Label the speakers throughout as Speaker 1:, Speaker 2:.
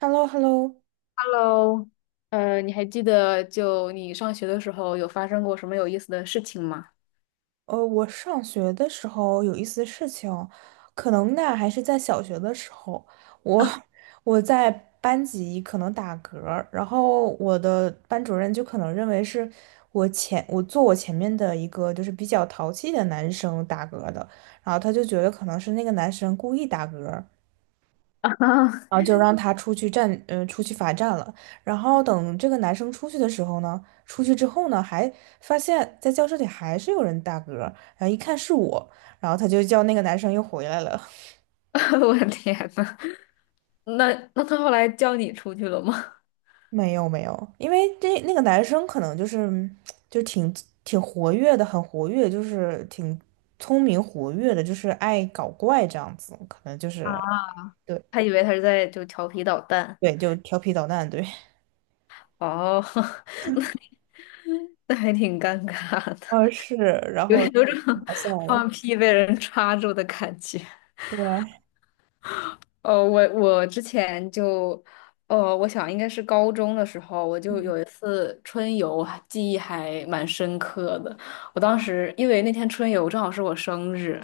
Speaker 1: h e l l o h e l l o
Speaker 2: Hello，你还记得就你上学的时候有发生过什么有意思的事情吗？
Speaker 1: 我上学的时候有一些事情，可能呢还是在小学的时候，我 我在班级可能打嗝儿，然后我的班主任就可能认为是我前面的一个就是比较淘气的男生打嗝的，然后他就觉得可能是那个男生故意打嗝，
Speaker 2: 啊
Speaker 1: 然后就让他出去站，出去罚站了。然后等这个男生出去的时候呢，出去之后呢，还发现在教室里还是有人打嗝，然后一看是我，然后他就叫那个男生又回来了。
Speaker 2: 我的天呐，那他后来叫你出去了吗？
Speaker 1: 没有没有，因为这那个男生可能就是嗯就挺活跃的，很活跃，就是挺聪明活跃的，就是爱搞怪这样子，可能就是
Speaker 2: 啊，
Speaker 1: 对
Speaker 2: 他以为他是在就调皮捣蛋。
Speaker 1: 对，就调皮捣蛋，对，
Speaker 2: 哦，那还挺尴尬的，
Speaker 1: 是，然
Speaker 2: 有
Speaker 1: 后挺
Speaker 2: 有种
Speaker 1: 好笑
Speaker 2: 放
Speaker 1: 的，
Speaker 2: 屁被人抓住的感觉。
Speaker 1: 对，
Speaker 2: 哦，我之前就，我想应该是高中的时候，我就有一次春游，记忆还蛮深刻的。我当时因为那天春游正好是我生日，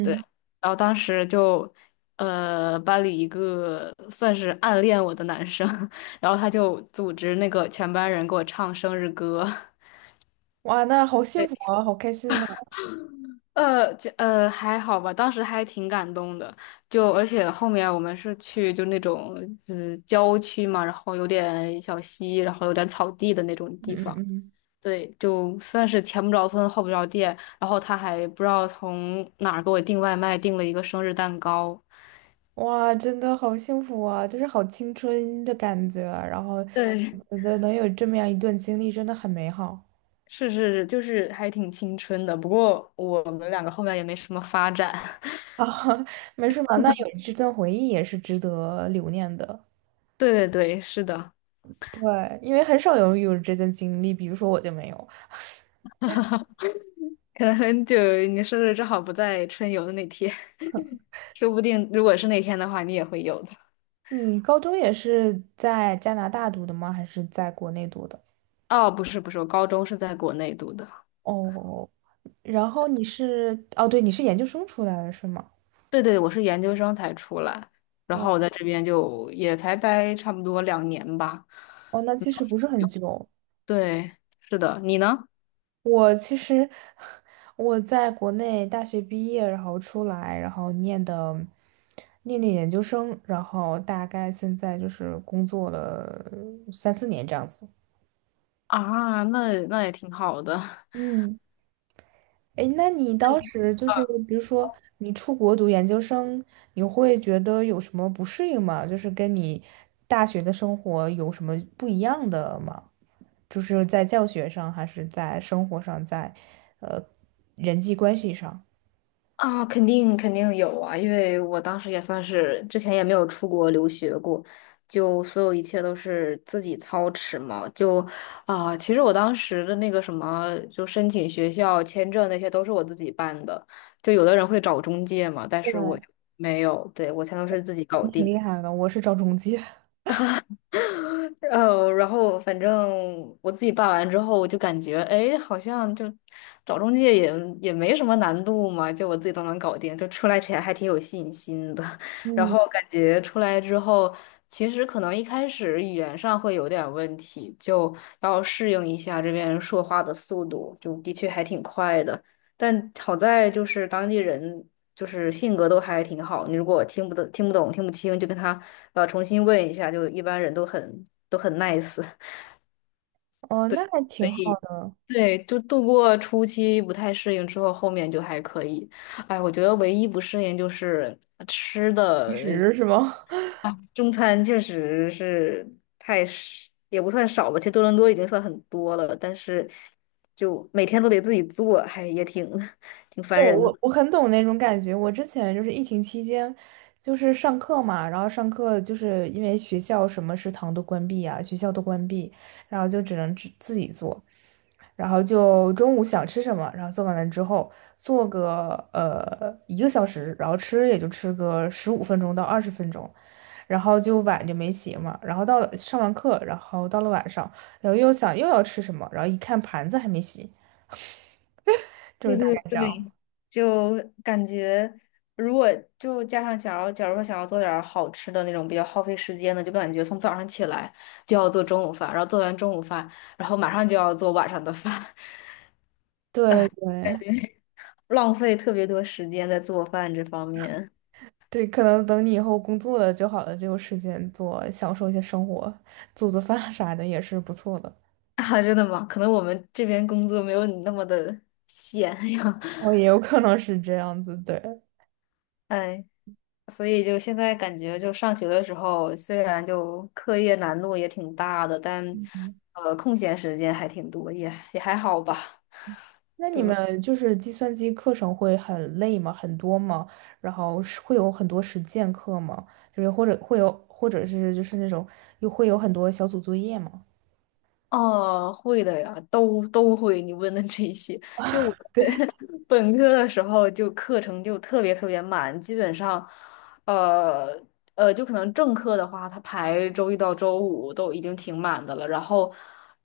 Speaker 2: 对，然后当时就，班里一个算是暗恋我的男生，然后他就组织那个全班人给我唱生日歌。
Speaker 1: 哇，那好幸福 啊，好开心呢、
Speaker 2: 就还好吧，当时还挺感动的。就而且后面我们是去就那种就是郊区嘛，然后有点小溪，然后有点草地的那种
Speaker 1: 嗯
Speaker 2: 地方。
Speaker 1: 嗯嗯，
Speaker 2: 对，就算是前不着村后不着店，然后他还不知道从哪儿给我订外卖，订了一个生日蛋糕。
Speaker 1: 哇，真的好幸福啊，就是好青春的感觉啊。然后我
Speaker 2: 对
Speaker 1: 觉得能有这么样一段经历，真的很美好
Speaker 2: 是是是，就是还挺青春的。不过我们两个后面也没什么发展。
Speaker 1: 啊。没事嘛，那有这段回忆也是值得留念的。
Speaker 2: 对对对，是的，
Speaker 1: 对，因为很少有这段经历，比如说我就没有。
Speaker 2: 可能很久你生日正好不在春游的那天。说不定如果是那天的话，你也会有的。
Speaker 1: 你高中也是在加拿大读的吗？还是在国内读的？
Speaker 2: 哦，不是不是，我高中是在国内读的，
Speaker 1: 哦，然后你是，哦，对，你是研究生出来的是吗？
Speaker 2: 对对，我是研究生才出来，然后我在这边就也才待差不多两年吧。
Speaker 1: 哦，那
Speaker 2: 嗯
Speaker 1: 其实不是很久。
Speaker 2: 对，是的，你呢？
Speaker 1: 我其实 我在国内大学毕业，然后出来，然后念的研究生，然后大概现在就是工作了3、4年这样子。
Speaker 2: 啊，那那也挺好的。
Speaker 1: 嗯，哎，那你当时就是，比如说你出国读研究生，你会觉得有什么不适应吗？就是跟你大学的生活有什么不一样的吗？就是在教学上，还是在生活上，在呃人际关系上？
Speaker 2: 啊，肯定肯定有啊，因为我当时也算是之前也没有出国留学过，就所有一切都是自己操持嘛。就啊，其实我当时的那个什么，就申请学校、签证那些都是我自己办的。就有的人会找中介嘛，但是我
Speaker 1: 对
Speaker 2: 没有，对，我全都是自己搞
Speaker 1: 挺
Speaker 2: 定。
Speaker 1: 厉害的，我是找中介。
Speaker 2: 然后反正我自己办完之后，我就感觉，哎，好像就找中介也没什么难度嘛，就我自己都能搞定，就出来前还挺有信心的。然
Speaker 1: 嗯，
Speaker 2: 后感觉出来之后，其实可能一开始语言上会有点问题，就要适应一下这边说话的速度，就的确还挺快的。但好在就是当地人就是性格都还挺好，你如果听不懂、听不懂、听不清，就跟他重新问一下，就一般人都很 nice。
Speaker 1: 哦，
Speaker 2: 对，
Speaker 1: 那还
Speaker 2: 所
Speaker 1: 挺好，
Speaker 2: 以对，就度过初期不太适应之后，后面就还可以。哎，我觉得唯一不适应就是吃
Speaker 1: 其
Speaker 2: 的
Speaker 1: 实，是吗？
Speaker 2: 啊，中餐确实是太少，也不算少吧，其实多伦多已经算很多了，但是就每天都得自己做，还也挺 挺烦
Speaker 1: 对，
Speaker 2: 人
Speaker 1: 我我很懂那种感觉。我之前就是疫情期间，就是上课嘛，然后上课就是因为学校什么食堂都关闭啊，学校都关闭，然后就只能自己做，然后就中午想吃什么，然后做完了之后做个1个小时，然后吃也就吃个15分钟到20分钟，然后就碗就没洗嘛，然后到了上完课，然后到了晚上，然后又想又要吃什么，然后一看盘子还没洗，就是
Speaker 2: 对
Speaker 1: 大
Speaker 2: 对
Speaker 1: 概这样。
Speaker 2: 对，就感觉如果就加上假如说想要做点儿好吃的那种比较耗费时间的，就感觉从早上起来就要做中午饭，然后做完中午饭，然后马上就要做晚上的饭，
Speaker 1: 对
Speaker 2: 哎，
Speaker 1: 对
Speaker 2: 浪费特别多时间在做饭这方面
Speaker 1: 对，可能等你以后工作了就好了，就有时间做，享受一些生活，做做饭啥的也是不错的。
Speaker 2: 啊，真的吗？可能我们这边工作没有你那么的闲呀，
Speaker 1: 哦，也有可能是这样子，对。
Speaker 2: 哎，所以就现在感觉，就上学的时候，虽然就课业难度也挺大的，但
Speaker 1: 嗯，
Speaker 2: 空闲时间还挺多，也也还好吧。
Speaker 1: 那你
Speaker 2: 对吗？
Speaker 1: 们就是计算机课程会很累吗？很多吗？然后是会有很多实践课吗？就是或者会有，或者是就是那种又会有很多小组作业吗？
Speaker 2: 哦，会的呀，都都会。你问的这些，就我
Speaker 1: 对。
Speaker 2: 本科的时候就课程就特别特别满，基本上，呃就可能正课的话，它排周一到周五都已经挺满的了，然后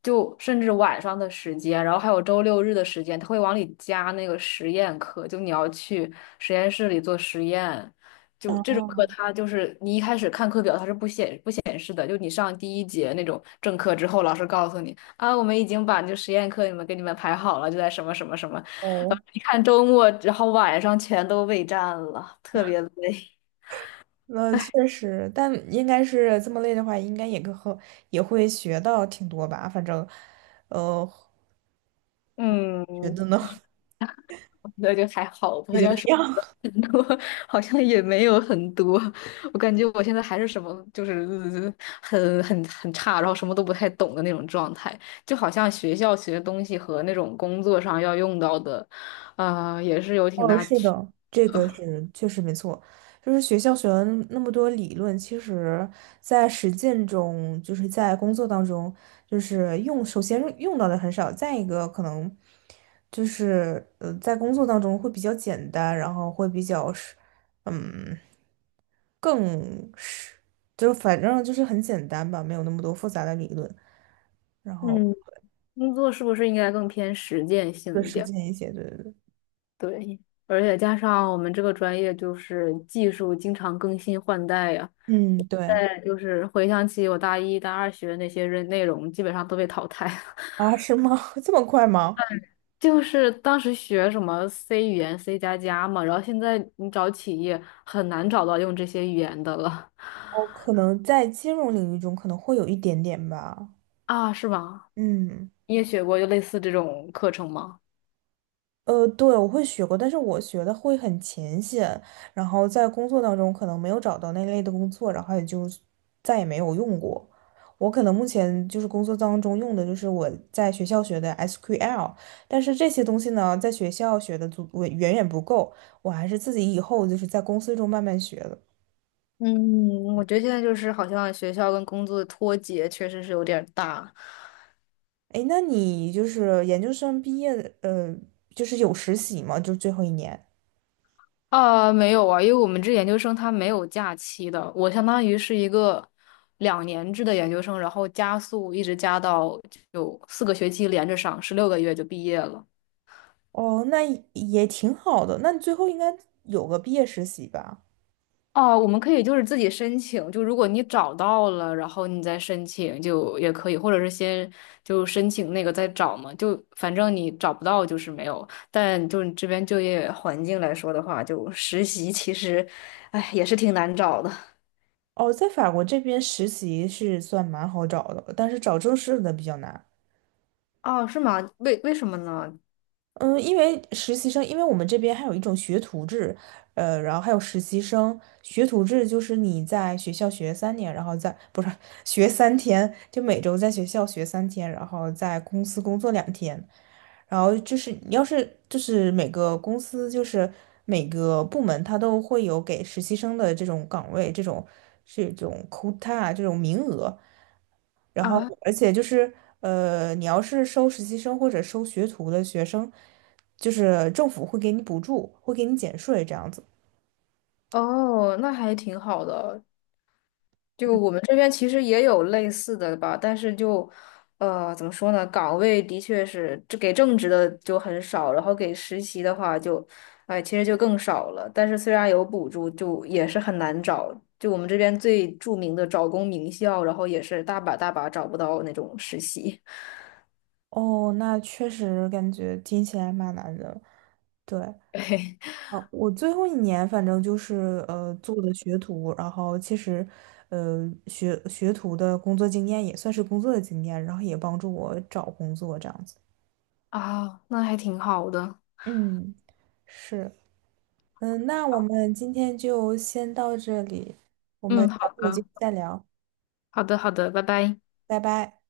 Speaker 2: 就甚至晚上的时间，然后还有周六日的时间，他会往里加那个实验课，就你要去实验室里做实验，就这种课
Speaker 1: 哦
Speaker 2: 它就是你一开始看课表它是不显示的，就你上第一节那种正课之后，老师告诉你啊，我们已经把就实验课你们给你们排好了，就在什么什么什么。
Speaker 1: 哦，
Speaker 2: 看周末，然后晚上全都备战了，特别累。
Speaker 1: 那确实，但应该是这么累的话，应该也跟和也会学到挺多吧。反正，呃，觉
Speaker 2: 嗯，
Speaker 1: 得呢
Speaker 2: 那就还好
Speaker 1: 也
Speaker 2: 吧。
Speaker 1: 就那
Speaker 2: 要是
Speaker 1: 样。
Speaker 2: 很多，好像也没有很多。我感觉我现在还是什么，就是很差，然后什么都不太懂的那种状态。就好像学校学的东西和那种工作上要用到的，也是有 挺
Speaker 1: 哦，
Speaker 2: 大
Speaker 1: 是
Speaker 2: 区。
Speaker 1: 的，这个是确实没错。就是学校学了那么多理论，其实在实践中，就是在工作当中，就是用首先用到的很少，再一个可能就是在工作当中会比较简单，然后会比较是。嗯。更是，就反正就是很简单吧，没有那么多复杂的理论。然后，
Speaker 2: 嗯，工作是不是应该更偏实践性一点儿？对，而且加上我们这个专业就是技术经常更新换代呀，
Speaker 1: 嗯，对，
Speaker 2: 再就是回想起我大一、大二学的那些任内容，基本上都被淘汰了。
Speaker 1: 啊，是吗？这么快吗？
Speaker 2: 就是当时学什么 C 语言、C 加加嘛，然后现在你找企业很难找到用这些语言的了
Speaker 1: 哦，可能在金融领域中可能会有一点点吧。
Speaker 2: 啊，是吧？
Speaker 1: 嗯。
Speaker 2: 你也学过就类似这种课程吗？
Speaker 1: 对，我会学过，但是我学的会很浅显，然后在工作当中可能没有找到那类的工作，然后也就再也没有用过。我可能目前就是工作当中用的就是我在学校学的 SQL，但是这些东西呢，在学校学的足我远远不够，我还是自己以后就是在公司中慢慢学的。
Speaker 2: 嗯，我觉得现在就是好像学校跟工作的脱节确实是有点儿大。
Speaker 1: 诶，那你就是研究生毕业的，就是有实习吗？就最后一年？
Speaker 2: 啊，没有啊，因为我们这研究生他没有假期的，我相当于是一个两年制的研究生，然后加速一直加到有4个学期连着上，16个月就毕业了。
Speaker 1: 哦，那也也挺好的，那你最后应该有个毕业实习吧？
Speaker 2: 哦，我们可以就是自己申请，就如果你找到了，然后你再申请就也可以，或者是先就申请那个再找嘛，就反正你找不到就是没有。但就你这边就业环境来说的话，就实习其实，哎，也是挺难找的。
Speaker 1: 哦，在法国这边实习是算蛮好找的，但是找正式的比较难。
Speaker 2: 哦，是吗？为什么呢？
Speaker 1: 嗯，因为实习生，因为我们这边还有一种学徒制，然后还有实习生。学徒制就是你在学校学3年，然后在，不是，学三天，就每周在学校学三天，然后在公司工作2天。然后就是你要是就是每个公司就是每个部门它都会有给实习生的这种岗位，这种 quota 这种名额。然后，
Speaker 2: 啊，
Speaker 1: 而且就是，你要是收实习生或者收学徒的学生，就是政府会给你补助，会给你减税这样子。
Speaker 2: 哦，那还挺好的。就我们这边其实也有类似的吧，但是就，怎么说呢？岗位的确是，这给正职的就很少，然后给实习的话就，哎，其实就更少了。但是虽然有补助，就也是很难找。就我们这边最著名的招工名校，然后也是大把大把找不到那种实习。
Speaker 1: 哦，那确实感觉听起来蛮难的。对，
Speaker 2: 对，
Speaker 1: 啊，我最后一年反正就是做的学徒，然后其实，学学徒的工作经验也算是工作的经验，然后也帮助我找工作这样子。
Speaker 2: 啊，那还挺好的。
Speaker 1: 嗯，是。嗯，那我们今天就先到这里，我们
Speaker 2: 嗯，
Speaker 1: 下
Speaker 2: 好
Speaker 1: 次有机
Speaker 2: 的，
Speaker 1: 会再聊，
Speaker 2: 好的，好的，拜拜。
Speaker 1: 拜拜。